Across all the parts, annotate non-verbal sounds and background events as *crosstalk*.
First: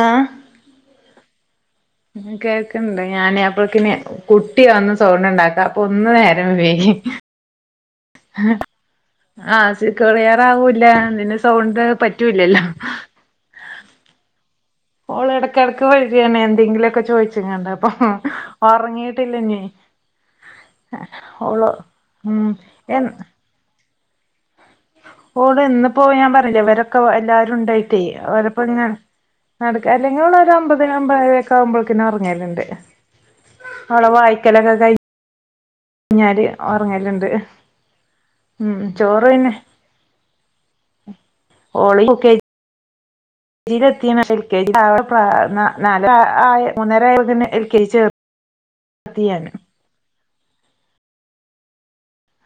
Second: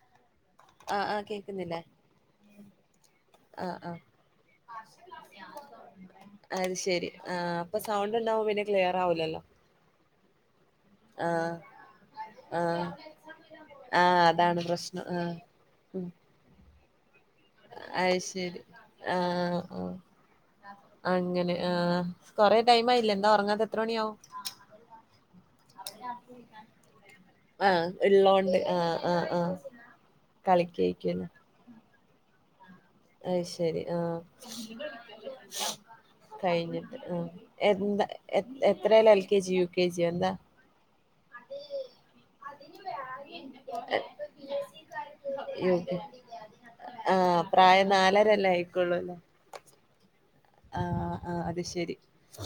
ആഹ് ആഹ് ആഹ് കേക്കുന്നില്ലേ? കേൾക്ക്ണ്ട്. ഞാന് ആഹ് അപ്പോൾക്കിനെ ആഹ് പ്പിന്നെ കുട്ടി വന്ന് സൗണ്ടുണ്ടാക്ക. അപ്പൊ ഒന്ന് നേരം അത് വൈകി. ശരി ആഹ് അപ്പൊ സൗണ്ട് ണ്ടാവുമ്പോ പിന്നെ ക്ലിയറാവൂലല്ലോ. ആഹ് സി ക്ലിയർ ആവൂല്ല നിന്റെ ആഹ് സൗണ്ട് പറ്റൂലല്ലോ ആഹ് ആഹ് അതാണ് പ്രശ്ന ഓള് എടക്കെടക്ക് വരിയാണ്. എന്തെങ്കിലൊക്കെ ചോദിച്ചു. പിന്നെന്താപ്പൊ. അത് ശരി ഉറങ്ങീട്ടില്ല ആഹ് ഞ്ഞീ. ആഹ് അങ്ങനെ ആഹ്. ഉം കൊറെ എ ടൈംമായില്ലെ എന്താ ഉറങ്ങാത്ത. എത്ര മണിയാവും. ഓള് ഇന്നിപ്പോ ഞാൻ പറഞ്ഞില്ലേ. ഇവരൊക്കെ എല്ലാരും ആഹ് ണ്ടായിട്ടേ. ഇള്ളോണ്ട് അവരപ്പോ ഇങ്ങ ആഹ് ആഹ് ആഹ് നടക്കാ ല്ലെങ്കി ഓളോരു ഒമ്പതിന് കളിക്കേക്കുല്ലേ ഒമ്പതായിര ഒക്കെ ആകുമ്പോ ഒറങ്ങലുണ്ട്. അയ് ശരി. ആഹ് കഴിഞ്ഞാല് കയിഞ്ഞിട്ട്. ഉറങ്ങലുണ്ട് എന്താ എ ഉം എത്രേലാ. എൽ ചോറ് കെ പിന്നെ ജി, യു കെ ജി യൊ എന്താ? ഓള് യു കെ ഇനി വേ ആഗി ജി എതീണ്. ശെരിക്ക് എൽ കെ ജി ആവേണ്ട പ്രായ. യു കെ നാലേര മൂന്നര ആയപ്പോ തന്നെ എൽ കെ ജി ചേർ വേറെ ലൈഫ്. ക്കുള്ളുല്ലെ. ആഹ് ആഹ് അത് ശരി.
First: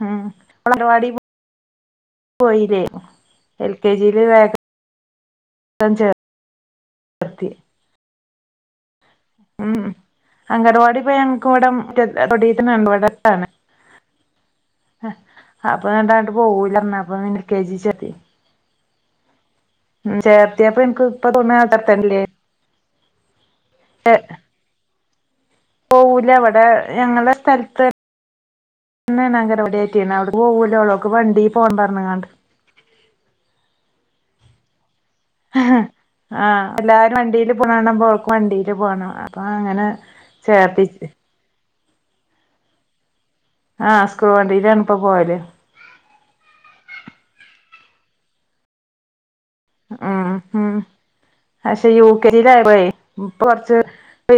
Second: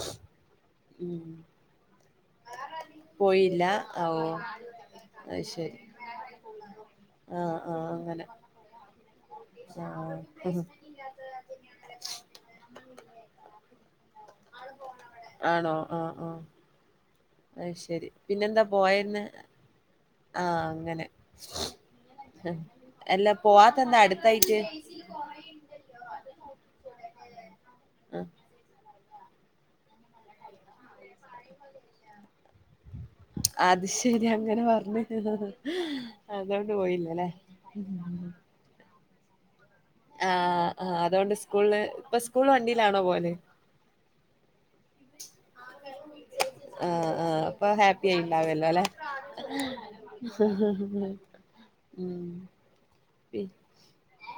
ഉം അംഗനവാടി ഉം പോയില്ലേ പോയില്ല. എൽ കെ ജിയില് ഓഹ് വേഗം അയ് ശെരി. വർക്ക് ആഹ് അങ്ങനെ. ഉം ആഹ് അംഗവാടിപ്പോ ഞങ്ങക്ക് വടെ തൊടീതന്നെ ഇവടാണ്. അഹ് അപ്പോ ണ്ടാണ്ട് പോവൂല്ല. ന്നാ അയ്ശരി. പിന്നെന്താ പോയന്ന്. ഉം ചേർത്തിയപ്പൊ എനിക്ക് ഇപ്പോ തോന്നി അടുത്തുതന്നെയല്ലേ. ഹ് എല്ലാ പോവാത്ത എന്താ അടുത്തായിട്ട്. പോകൂല്ല. അവിടെ ഞങ്ങളുടെ സ്ഥലത്ത് ആ, തന്നെയാണ് അംഗനവാടി. പിന്നെ അവിടെ പോകൂല്ല. അവൾക്ക് വണ്ടി പോവാൻ പറഞ്ഞാണ്ട്. അത് ശരി. അങ്ങനെ പറഞ്ഞു. ആഹ് എല്ലാരും വണ്ടില് പോണ് കാണുമ്പോൾ ഓക് വണ്ടിൽ പോണം. അപ്പോ അങ്ങനെ- ആഹ് ചേർത്തി ആഹ് അതുണ്ട് സ്കൂള് ഇപ്പോ സ്കൂള് വണ്ടിയിലാണോ പോവല്. ആഹ് സ്കൂൾ വണ്ടിയിലാണ് ഇപ്പോ പോവല്. ആഹ് ആഹ് അപ്പോ ഹാപ്പി ആയിട്ടുണ്ടാവല്ലൊ. ലേ ആഹ് ആഹ് പക്ഷേ യു ഉം കെ ജിയിൽ ആയപ്പോഴെ പി ഇപ്പൊ കൊറച്ച്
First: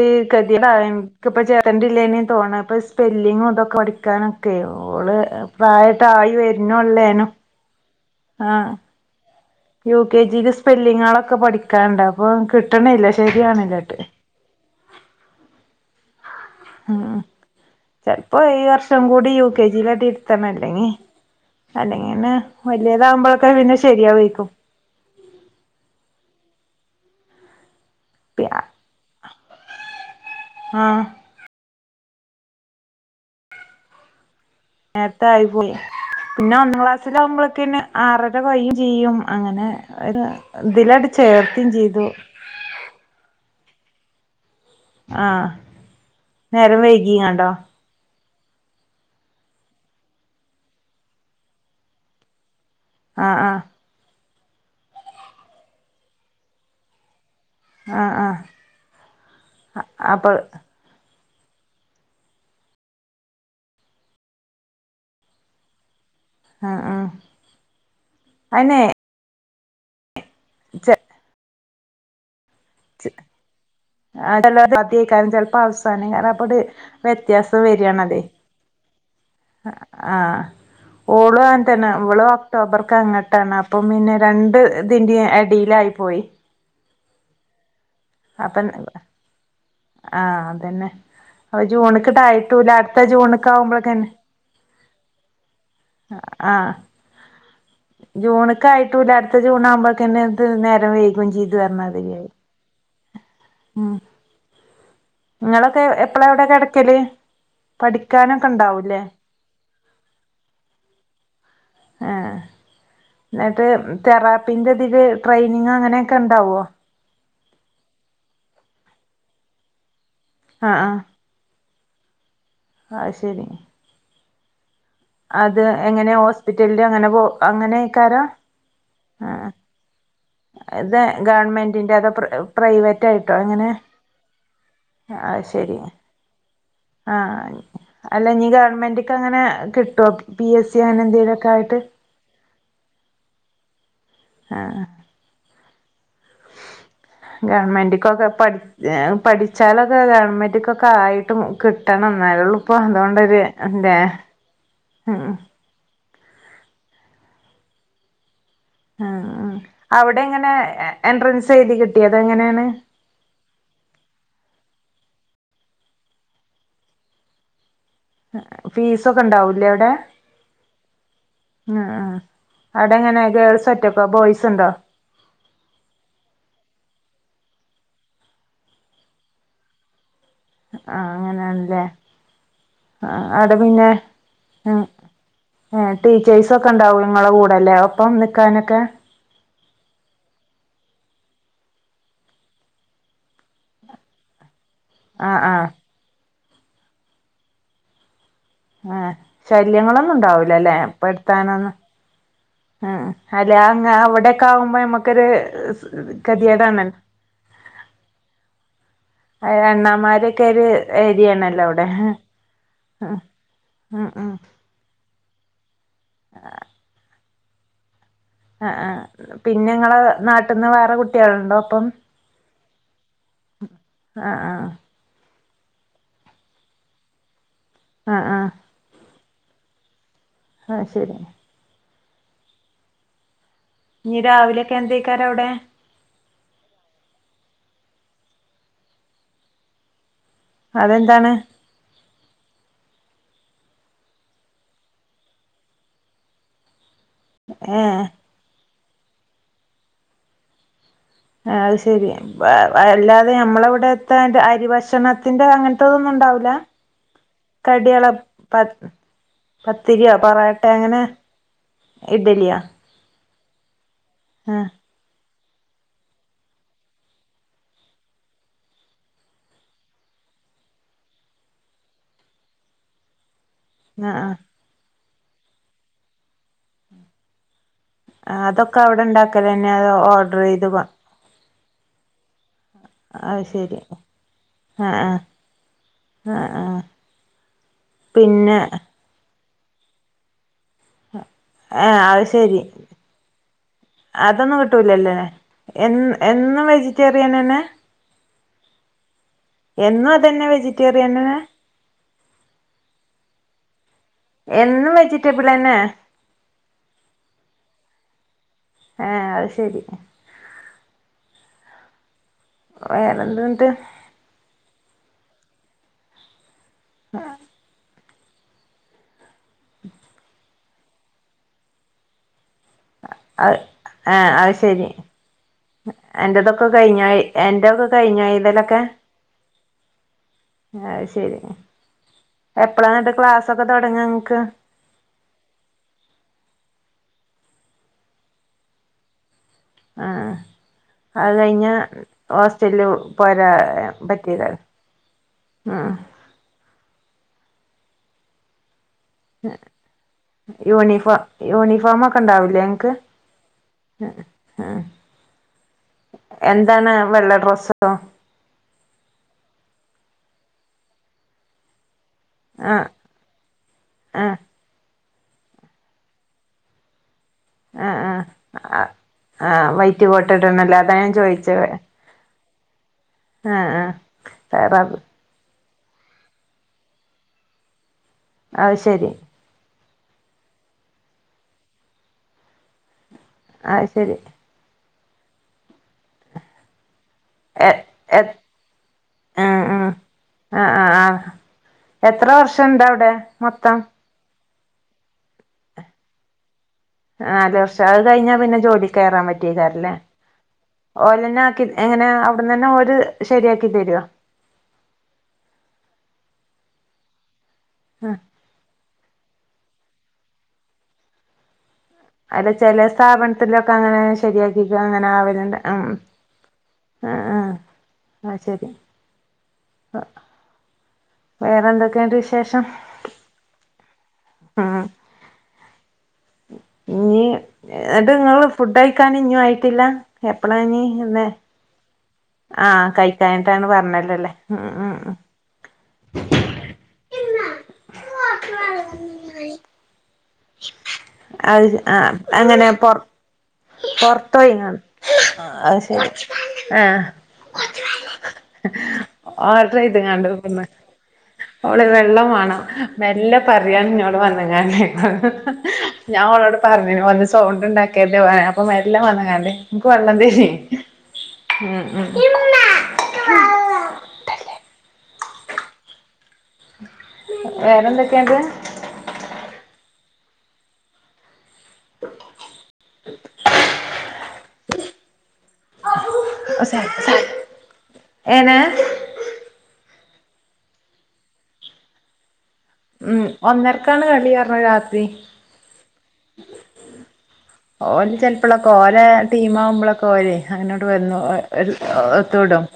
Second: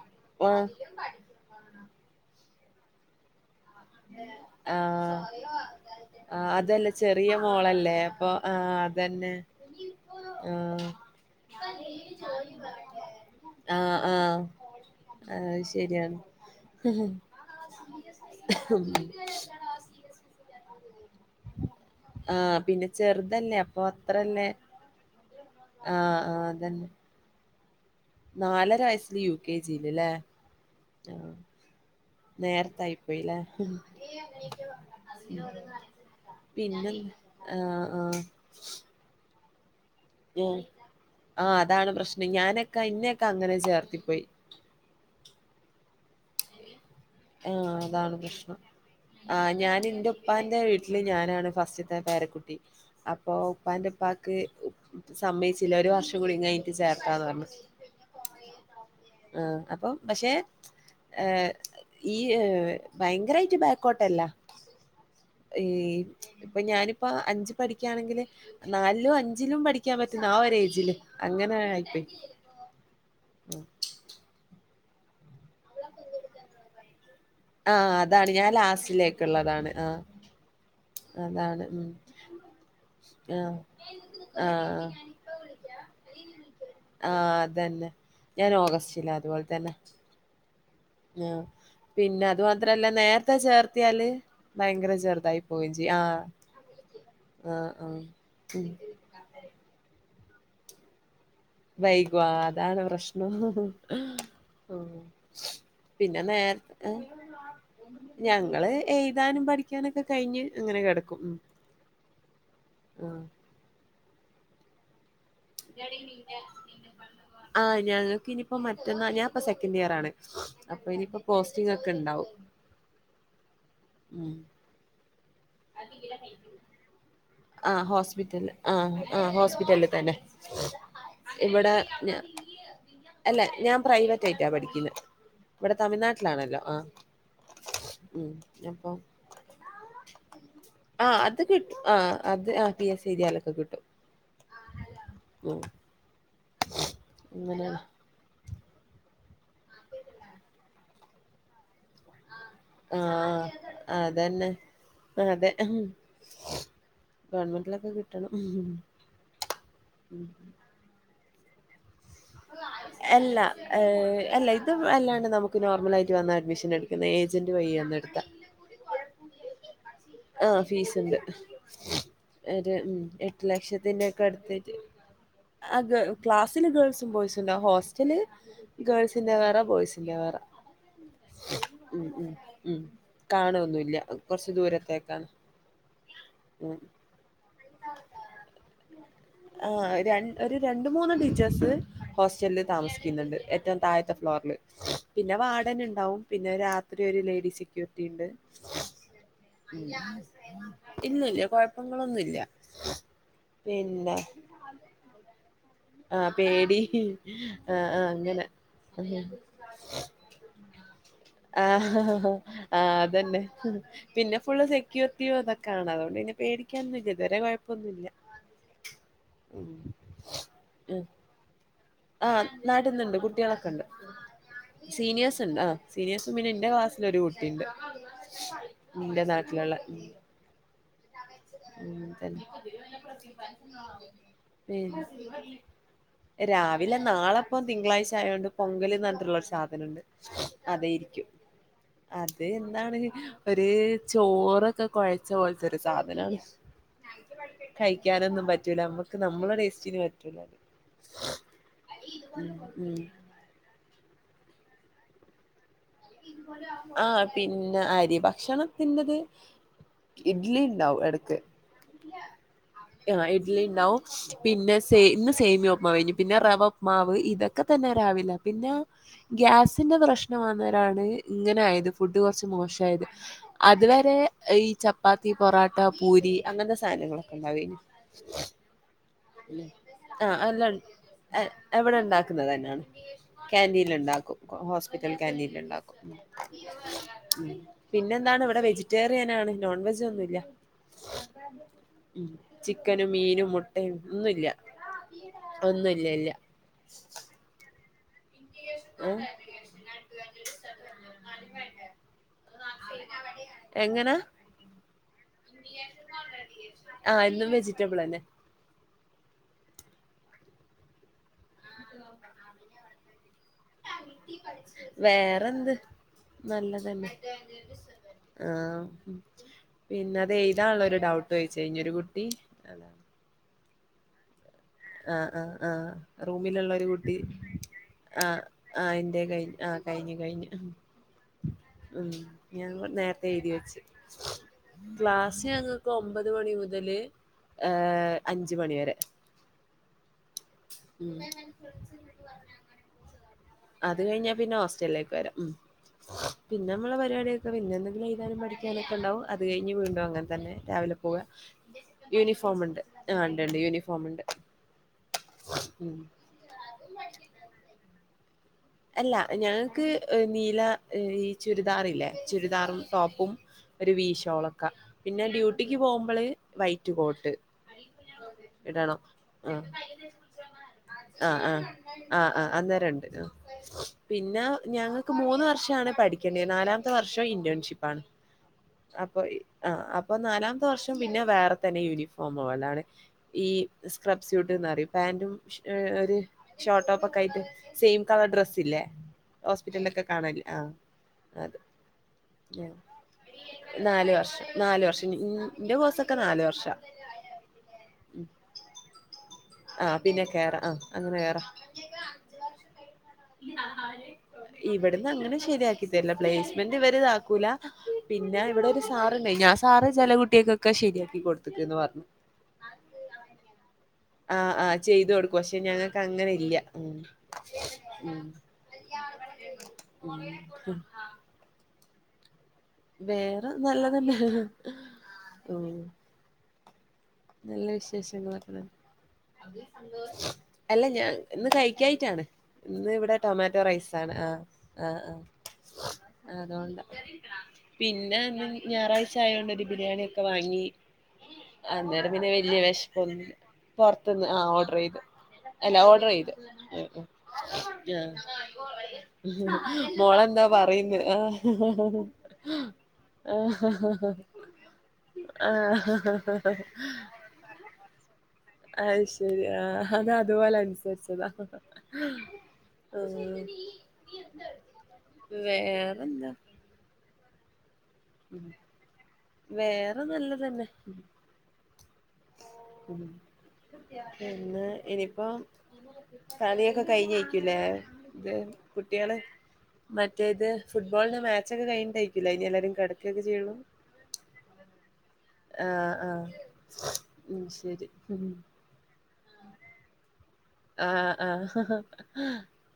ഈ ഗതി ആഹ് ടായി. ഇപ്പ ചേർത്തണ്ടില്ലേന തോന്നാ. ഇപ്പോ സ്പെല്ലിങ്ങും തൊ- കൊടുക്കാനൊക്കെ ഓള് ആഹ് പ്രായം ട്ടായി ആഹ് അതല്ലേ വരനെള്ളേനും. ചെറിയ മോളല്ലേ അപ്പോ ആഹ് അതന്നെ. യു കെ ജില് ആഹ് സ്പെല്ലിങ്ങുകളൊക്കെ പഠിക്കാനുണ്ട്. അപ്പോ കിട്ടണില്ല. ശരിയാകുന്നില്ല ആഹ് അങ്ങോട്ട്. ആഹ് ശരിയാണ്.. ചിലപ്പോ ഈ വർഷം കൂടി യു കെ ജി ൽ തന്നെ ഇരുത്തണം. അല്ലെങ്കി- അല്ലെങ്കിൽ പിന്നെ ആഹ് പിന്നെ വലിയതാകുമ്പോഴൊക്കെ ചെറുതല്ലേ പിന്നെ അപ്പൊ അത്രല്ലേ ശരിയാവുരിക്കും. ആഹ് ആഹ് അതന്നെ നാലര വയസിൽ യു കെ ജിലിലല്ലേ ആഹ് നേരത്തയിപ്പോയില്ലേ. നേരത്തെ ആയി പോയി പിന്നെ ഒന്ന് ക്ലാസ്സിലാവകുമ്പോക്കെന്നെ ആഹ് ആഹ് ആറര കഴിയും ചെയ്യും. അങ്ങനെ ഉം ഇതിൽ അങ്ങ്ട് ചേർത്തിം ചെയ്തു. ഇന്നൊക്കെ അങ്ങനെ ചേർത്ത്‌ പോയി. ആഹ് നേരം വൈകി ങ്ങാണ്ടോ. ആഹ് അതാണ് പ്രശ്നം. ആഹ് ഞാൻ ഇന്റെ ഉപ്പാന്റെ വീട്ടില് ഞാനാണ് ഫസ്റ്റത്തെ പേരക്കുട്ടി. അപ്പോ ആഹ് ആഹ് ഉപ്പാന്റെ ഉപ്പാക്ക് സമ്മയിച്ചില്ല ഒരു വർഷം കൂടി കഴിഞ്ഞിട്ട് ചേർക്കാന്ന് പറഞ്ഞു. ആഹ് ആഹ് ആഹ് അപ്പോ അപ്പൊ പക്ഷേ. ഏഹ് ഈ ഭയങ്കരമായിട്ട് ബാക്കോട്ട് അല്ല. ഏഹ് ഇപ്പോ ആഹ് ആഹ് ഞാനിപ്പോ അഞ്ച് പഠിക്കയാണെങ്കില് അയിനെ നാലിലും അഞ്ചിലും പഠി- പഠിക്കാൻ പറ്റുന്ന ആ ഒരു ഏജിൽ ചെ അങ്ങനെ ആയി പോയി. *unintelligible* അവസാനം ക അപ്പട് വ്യത്യാസം ആഹ് വരെയാണ് അതെയ് അതാണ് ഞാൻ ലാസ്റ്റിലേക്കുള്ളതാണ് ആഹ് ഓളും അതാണ് അങ്ങനെ ഉം തന്നെ ഇവളും ഒക്ടോബറിക്ക് അങ്ങട്ടാണ് ആഹ് അപ്പോ പിന്നെ രണ്ട് ആഹ് ഇതിന്റെ ഇടയ്ലായി. പോയി. ആഹ് അതന്നെ ഞാൻ അപ്പം ഓഗസ്റ്റലിൽ അതുപോലെ തന്നെ. ആഹ് അതന്നെ. ആഹ് അപ്പൊ പിന്നെ അതു ജൂണക്ക്ടായിട്ടൂല്ല മാത്രല്ല അടുത്ത നേരത്തെ ജൂണക്ക് ചേർത്തിയാല് ആവുമ്പോഴക്കന്നെ ഭയങ്കര ചെറുതായി പോവുകയും ചെയ്യും. ആഹ് ആഹ് ആഹ് ആഹ് ഉം ഉണക്ക് ആയിട്ടില്ല അടുത്ത ജൂണ് ആകുമ്പോക്ക്‌നും നേരം വൈകും ചെയ്യും. വൈകും ആഹ് അതാണ് പ്രശ്നം. ഉം നിങ്ങളൊക്കെ പിന്നെ എപ്പളാ അവിടെ നേരത്തെ കിടക്കല് പഠിക്കാനൊക്കെ ഞങ്ങള് ഉണ്ടാവൂല്ലേ എഴുതാനും പഠി പഠിക്കാനൊക്കെ കഴിഞ്ഞ് അങ്ങനെ കിടക്കും. ആഹ് ആഹ് എന്നിട്ട് തെറാപ്പിന്റെ ഇതില് ട്രെയിനിങ് അങ്ങനെയൊക്കെ ഉണ്ടാവുവോ. ആഹ് ഞങ്ങക്ക് ഇനിയിപ്പോ മറ്റന്നാ ഞാൻ ഇപ്പ സെക്കൻഡ് ഇയർ ആണ് ആഹ് അപ്പൊ ഇനിപ്പ പോസ്റ്റിംഗക്കെ ഇണ്ടാവും ആഹ് ശരി ഉം അത് എങ്ങനെ ഹോസ്പിറ്റലില് അങ്ങനെ പോ ആഹ് അങ്ങനെക്കാരോ ഹോസ്പിറ്റല് ആഹ് ആഹ് ഹോസ്പിറ്റല തന്നെ ഇത ഇവിടെ ഗവൺമെന്റിന്റെ അതോ പ്ര പ്രൈവറ്റ് ആയിട്ടോ അല്ല എങ്ങനെ ഞാൻ പ്രൈവറ്റ് ആയിട്ടാ പഠിക്കുന്നത് അഹ്ശരി ഇവിടെ തമഴ്നാട്ടിലാണല്ലോ ആഹ് ആഹ് അല്ല നീ ഗവൺമെന്റ്ക്ക് അങ്ങനെ കിട്ടുവോ പി എസ് സി അങ്ങനെ ആ അത് എന്തെങ്കിലുമൊക്കെ കിട്ടും ആയിട്ട് ആ അത് ആഹ് പി എസ് സി എഴതിയാലൊക്കെ കിട്ടും ആഹ് ഉം ഉ *unintelligible* ഗവൺമെന്റക്കൊക്കെ പഠ പഠിച്ചാലൊക്കെ ഗവൺമെന്റക്കൊക്കെ ആയിട്ടു കിട്ടും പെട്ടണം എന്നാലേള്ളൂ ഇപ്പ ആ അതുകൊണ്ടൊരു എന്താ ഉം ഉം ഗവൺമെന്റിലൊക്കെ കിട്ടണം ആഹ് ആഹ് അവിടെ എങ്ങനെ എൻട്രൻസ് എഴുതി കിട്ടിയ അതോ എങ്ങനെയാണ് അല്ല അല്ല ഇതും എല്ലാണ്ട് നമുക്ക് നോർമൽ ആയിട്ട് വന്നൽ അഡ്മിഷൻ എടുക്കുന്നത് ഏജന്റ് വയി വന്ന എടുത്താ ഫീസ് ഒക്കെ ഉണ്ടാവൂലേ അവിടെ ആഹ് ഫീസ് ഉണ്ട് ആ ആ ഒരു അവിടെ ഉം എങ്ങനെ എട്ട് ഗേൾസ് ഒറ്റക്കോ ലക്ഷത്തിന്റെ ഒക്കെ ബോയ്സ് ഉണ്ടോ അടുത്ത് ആഹ് ക്ലാസ്സില് ഗേൾസും ബോയ്സുംണ്ട ഹോസ്റ്റല് ഗേൾസിന്റെ വേറെ ബോയ്സിന്റെ വേറെ ആഹ് അങ്ങനെയാണല്ലേ ഉം ഉം ഉം ആഹ് അവിടെ പിന്നെ കാണൊന്നുല്ല കൊറച്ച് ഉം ദൂരത്തേക്കാണ് ഏഹ് ടീച്ചേഴ്സ് ഒക്കെ ഉം ഉണ്ടാവും നിങ്ങളുടെ കൂടെല്ലേ ഒപ്പം നിക്കാനൊക്കെ ആഹ് ര ഒരു രണ്ട് മൂന്ന് ടീച്ചേഴ്സ് ഹോസ്റ്റലിൽ താമസിക്കുന്നുണ്ട് ഏറ്റവും താഴത്തെ ഫ്ലോറില് ആ പിന്നെ ആ വാർടൻ ഉണ്ടാവും പിന്നെ രാത്രി ഒരു ലേഡീസ് സെക്യൂരിറ്റി ഉണ്ട് ആഹ് ഇല്ലല്ല കുഴപ്പങ്ങളൊന്നുംല്ല ഉഉം അല്ലെ അങ് അവിടെൊക്കെ ആകുമ്പോ നമ്മുക്കൊരു ആഹ് പേടി ഗതിയേടാണല്ലോ ആഹ് ആഹ് അങ്ങനെ അണ്ണാമാരൊക്കെ ഒരു ഏരിയയാണല്ലോ അവിടെ ആഹ് ആഹ് അതന്നെ *unintelligible* പിന്നെ ഫള് സെക്യൂരിറ്റിയോ അതൊക്കെയാണ് അതുകൊണ്ട് തന്നെ പേടിക്കാൻ ഒന്നും ഇതുവരെ കുഴപ്പൊന്നുമല്ല ആഹ് ആഹ് പിന്നെ ങ്ങളെ നാട്ടിൽന്ന് വേറെ കുട്ടികളുണ്ടോ അപ്പം ആഹ് നാട്ടന്നുണ്ട് കുട്ടികളൊക്കെണ്ട് ആ ആ സീനിയേഴ്സ് ഉണ്ട് ആഹ് സീനിയേഴ്സ് ഉം എന്റെ ക്ലാസ്സിൽ ഒരു കുട്ടിയുണ്ട് ആ ആ നിന്റെ നാട്ടിലുള്ള ആഹ് ശരി *unintelligible* ഇനി രാവിലെയൊക്കെ പിന്നെ എന്തയ്ക്കാരം അവിടെ രാവിലെ നാളെപ്പം തിങ്കളാഴ്ച ആയൊണ്ട് പൊങ്കല്ന്ന്ഞ്ഞിട്ടുള്ളൊ ഒരു സാധനം ഉണ്ട് അതെയ്രിക്കും അതെന്താണ് അത് എന്താണ് ഒരു ചോറൊക്കെ കുഴച്ച പോലത്തെരു സാധനമാണ് ഏഹ് കഴിക്കാനൊന്നും പറ്റൂല നമ്മുക്ക് നമ്മളെ ടേസ്റ്റിന് പറ്റൂല ആഹ് അത് ശരി ഉം അല്ലാതെ നമ്മളെ ഇവിടെത്ത അരി ഭക്ഷണത്തിന്റെ അങ്ങനെ ആഹ് പിന്നെ കടികള അരി പ ഭക്ഷണംത്തിന്ന് പത്തിരിയോ പൊറാട്ട അങ്ങനെ ഇഡലിയാ ആഹ് ഇഡ്ലി ഉണ്ടാവും പിന്നെ സേ ഇന്ന് സേമിയ ഉപ്പുമാവ് കഴിഞ്ഞു പിന്നെ റവഉപ്പുമാവ് ഇതൊക്കെ തന്നെ രാവിലെ പിന്നെ ഗ്യാസിന്റെ പ്രശ് വന്നേരാണ് ഇങ്ങനെയായത് ഫുഡ് കുറച്ച് മോശയത് ആഹ് അതുവരെ ആഹ് ഈ ചപ്പാത്തി പൊറോട്ട പൂരി അങ്ങനത്തെ സാധനങ്ങളൊക്കെ ഉണ്ടാവു ആഹ് അതൊക്കെ അവിടെ ഉണ്ടാക്കലന്നെ അതോ ഓർഡർ ആഹ് അല്ല ചെയ്ത് കൊ എവിടെ ഉണ്ടാക്കുന്നത് തന്നെയാണ് അത് ശരി കാന്റീനിൽ ആഹ് ഉണ്ടാക്കും ഹോസ് ആഹ് കേന്റീനിൽ ഉണ്ടാക്കും ആഹ് ആഹ് പിന്നെ എന്താണ് ഇവിടെ വ വെജറ്റേറിയനാണ്ണ് നോൺ വെജ് ഒന്നുല്ല ഏഹ് അത് ശരി ചിക്കനും മീനും മുട്ടയും ഒന്നുല്ല അതൊന്നും കിട്ടൂലല്ലേ എ എന്നും വെജിറ്റേറിയൻ തന്നെ ഉം വെജിറ്റേറിയനെന്നെ എങ്ങനെ എന്നും വെജിറ്റബിള് തന്നെ ആഹ് എന്നും വെജിറ്റബിള് തന്നെ ഏഹ് അത് ശരി വേറെ എന്തുണ്ട് വേറെന്ത് നല്ലതന്നെ ആഹ് പിന്നെത് എഴുതാുള്ളരു ഡൗട്ട് ചോച്ച് ഒരു കുട്ടി അതാ അയ് ആഹ് അയ് ശരി ആഹ് ആഹ് ആഹ് എന്റതൊക്കെ റൂമിലുള്ളരു കഴിഞ്ഞോ കുട്ടി എന്റെതൊക്കെ കഴിഞ്ഞോ ആഹ് എഴുതലൊക്കെ ആഹ് എന്റെ ക ആഹ് കഴിഞ്ഞു കഴിഞ്ഞു അത് ശരി ഉം ഞാൻ എപ്പളാന്നിട്ട് നേരത്തെ എഴുതി ക്ലാസ്സൊക്കെ വെച്ച് തൊടങ്ങാ ഇങ്ങക്ക് ക്ലാസ് ഞങ്ങൾക്ക് ഒമ്പത് മണി മുതല് ഏഹ് അഞ്ച് മണി വരെ ആഹ് അത് കഴിഞ്ഞ ഹോസ്റ്റലില് പോരാ അത് കഴിഞ്ഞാ പറ്റീതാ പിന്നെ ഹോസ്റ്റലിലേക്ക് വരാം ഉം ആഹ് പിന്നെ നമ്മളെ പാടിയൊക്കെ പിന്നെ എന്തെങ്കിലും എഴുതാനും പഠിക്കാനൊക്കെ ഉണ്ടാവും അത് കഴിഞ്ഞ് വീണ്ടും അങ്ങനെ തന്നെ രാവിലെ യൂണിഫോം പോവുക യൂണിഫോം ഒക്കെ ഉണ്ടാവൂലേ യൂണിഫോമുണ്ട് ആഹ് ഇണ്ട് ഇണ്ട് യൂണിഫോമ് ഇണ്ട് ആഹ് ഉം എന്താണ് വെള്ള ഡ്രസ്സോ അല്ല ഞങ്ങൾക്ക് നീല ഈ ചുരിദാറല്ലേ ചുരിദാറും ആഹ് ടോപ്പും ഒരു ആഹ് വീശോളക്ക പിന്നെ ഡ്യൂട്ടിക്ക് പോകുമ്പോള് വൈറ്റ് കോട്ട് ആഹ് ആഹ് ഇടണം ആ ആഹ് വൈറ്റ് കോട്ട് ഇടനല്ല അതാ ഞാൻ ചോയിച്ചെ ആഹ് ആഹ് അന്നേരം ഉണ്ട് പിന്നെ ആഹ് റബ് ഞങ്ങൾക്ക് മൂന്ന് വർഷമാണ് പഠി നാലാമത്തെ വർഷം ഇന്റേൺഷിപ്പ് ആണ് അത് ശരി അപ്പൊ ആഹ് അപ്പൊ നാലാമത്തെ വർഷം പിന്നെ വേറെ തന്നെ യൂണിഫോമോ അല്ലാതെ ഈ അത് ശരി സ്ക്രബ് സൂട്ട് *unintelligible* പാൻ്റും ഒരു ഷോർട്ട് ടോപ് ഒക്കെ ആയിട്ട് എ സെയി എ കളർ ഡ്രസ് ഇല്ലേ ആഹ് ആഹ് ഹോസ്പിറ്റലിലൊക്കെ കാണല്ലേ ആഹ് അത് എത്ര വർഷം ഇണ്ട് അവിടെ മൊത്തം നാല് വർഷം നാല് വർഷം ഇൻ്റെ കോഴ്സൊക്കെ നാല് വർഷാ നാല് വർഷം അത് കഴിഞ്ഞാ പിന്നെ ജോലി കയറാൻ ആ പറ്റയ്ക്കാരല്ലേ പിന്നെ കേറാ ആ അങ്ങനെ ഓലന്നെ ആക്കി എങ്ങനെ അവിടുന്ന് തന്നെ ഒരു ഇവിടന്ന് അങ്ങനെ ശരിയാക്കി തരില പ്ലേസ്മെന്റ് ഇവരെ ഇതാക്കൂല ആഹ് പിന്നെ ഇവിടെ ഒരു സാറുണ്ട് ആ സാറ് ചില കുട്ടിയക്കൊക്കെ ശെരിയാക്കി കൊടുത്ത്ക്ക് പറഞ്ഞു അല്ല ചില സ്ഥാപനത്തിലൊക്കെ അങ്ങനെ ആഹ് ശരിയാക്കിക്ക ആഹ് അങ്ങനെ ചെയ്തു കൊടുക്കും പക്ഷെ ആവലുണ്ട് ഉം ഞങ്ങൾക്ക് അങ്ങനെ ഇല്ല ഉം ആഹ് ആഹ് ഉം അത് ശരി ഉം വേറെന്തൊക്കെയുണ്ട് വിശേഷം വേറെ നല്ലതന്നെ ഉം ഉം ഇനി നല്ല എന്നിട്ട് വിശേഷങ്ങൾ നിങ്ങള് ഒക്കെ തന്നെ ഫുഡ് കഴിക്കാൻ ഇഞ്ഞും ആയിട്ടില്ല എപ്പളാ ഇനി അല്ല ഞാൻ ഇന്ന് കഴി കായിട്ടാണ് ആഹ് ഇന്ന് ഇവിടെ ടൊമാറ്റോ കഴിക്കാഞ്ഞിട്ടാണ് റൈസ് ആണ് പറഞ്ഞല്ലോല്ലേ ആഹ് ഉം ഉം ആഹ് ഉം ആഹ് അതുകൊണ്ടാ പിന്നെ ഇന്ന് ഞായറാഴ്ച ആയോണ്ട് ഒരു ബിരിയാണി ഒക്കെ വാങ്ങി അത് അന്നേരം ആഹ് പിന്നെ വല്യ അങ്ങനെ പൊർ വെശപ്പൊന്നില്ല പൊർത്ത്ന്ന് ആഹ് പൊർത്തോയിങ്ങാണ് ഓർഡറെയ്ത് അല്ല അത് ശരി ഓർഡറെയ്ത് അഹ് ആഹ് അഹ് ആഹ് ഓർഡർ ചെയ്ത്ങ്ങാണ്ട് മോളെന്നാ വന്ന് പറയന്നെ ആഹ് ഓള് വെള്ളം വാണം മെല്ലെ പറയാണ് ഇന്നോട് വന്ന്ങ്ങാണ്ട് ആഹ് ആഹ് അങ്ങനെ പറഞ്ഞ് സൗണ്ടൊണ്ടാക്കിയതാ അത് ശെരി ആഹ് അതാ അതുപോലെ അനുസരിച്ചതാ ഉം ഉം ആഹ് വേറെന്താ വേറെന്താ ഉം വേറെ നല്ലതന്നെ ഉം പിന്നെ ഇനീപ്പ പണിയക്കെ കഴിഞ്ഞാരിക്കൂല്ലേ ഇത് ഏനെ കുട്ട് കുട്ടികള് മറ്റേത് ഫുട്ബോളിന്റെ മാച്ചൊക്കെ കഴിഞ്ഞിട്ടായിരിക്കുംല്ലേ ഇനി എല്ലാരും കെട ഉം ഒന്നരക്കാണ് കളി പറഞ്ഞെ രാത്രി ആഹ് ആഹ് ഉം ശെ ഓല് ചെലപ്പളൊക്കെ ഒരേ ടീംമാവുമ്പോളൊക്കെ വര്വെ അങ്ങനിവ്ടെ ആഹ് വന്നു ഓഹ് ആഹ് ഒരു *unintelligible*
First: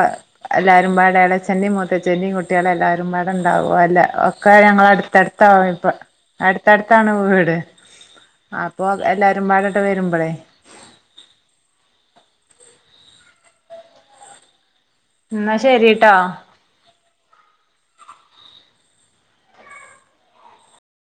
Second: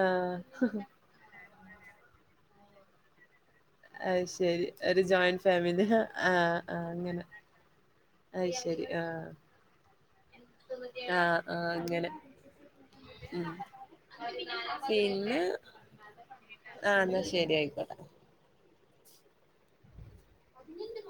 ഓഹ് ആഹ് എല്ലാരുംപാടെ എളയച്ഛന്റേം മുത്തച്ഛന്റേം കുട്ടികളെല്ലാ രുംമ്പാട്ണ്ടാവും അല്ല അത് ഒക്കെ ശരി ഒരു ജോയിന്റ് ഞങ്ങളടുത്തടുത്താവും ഫാമിലി ഇപ്പ ആഹ് ആഹ് അടുത്തടുത്താണ് അങ്ങനെ വീട് അത് ശരി അപ്പൊ ആഹ് എല്ലാരുംമ്പാടട്ട് വരുമ്പളേ ആഹ് ആഹ് അങ്ങനെ ഉം പിന്നെ എന്നാ ശരിട്ടോ ആഹ് അന്നാ ശെരി ആയിക്കോട്ടെ അതിനെന്ത്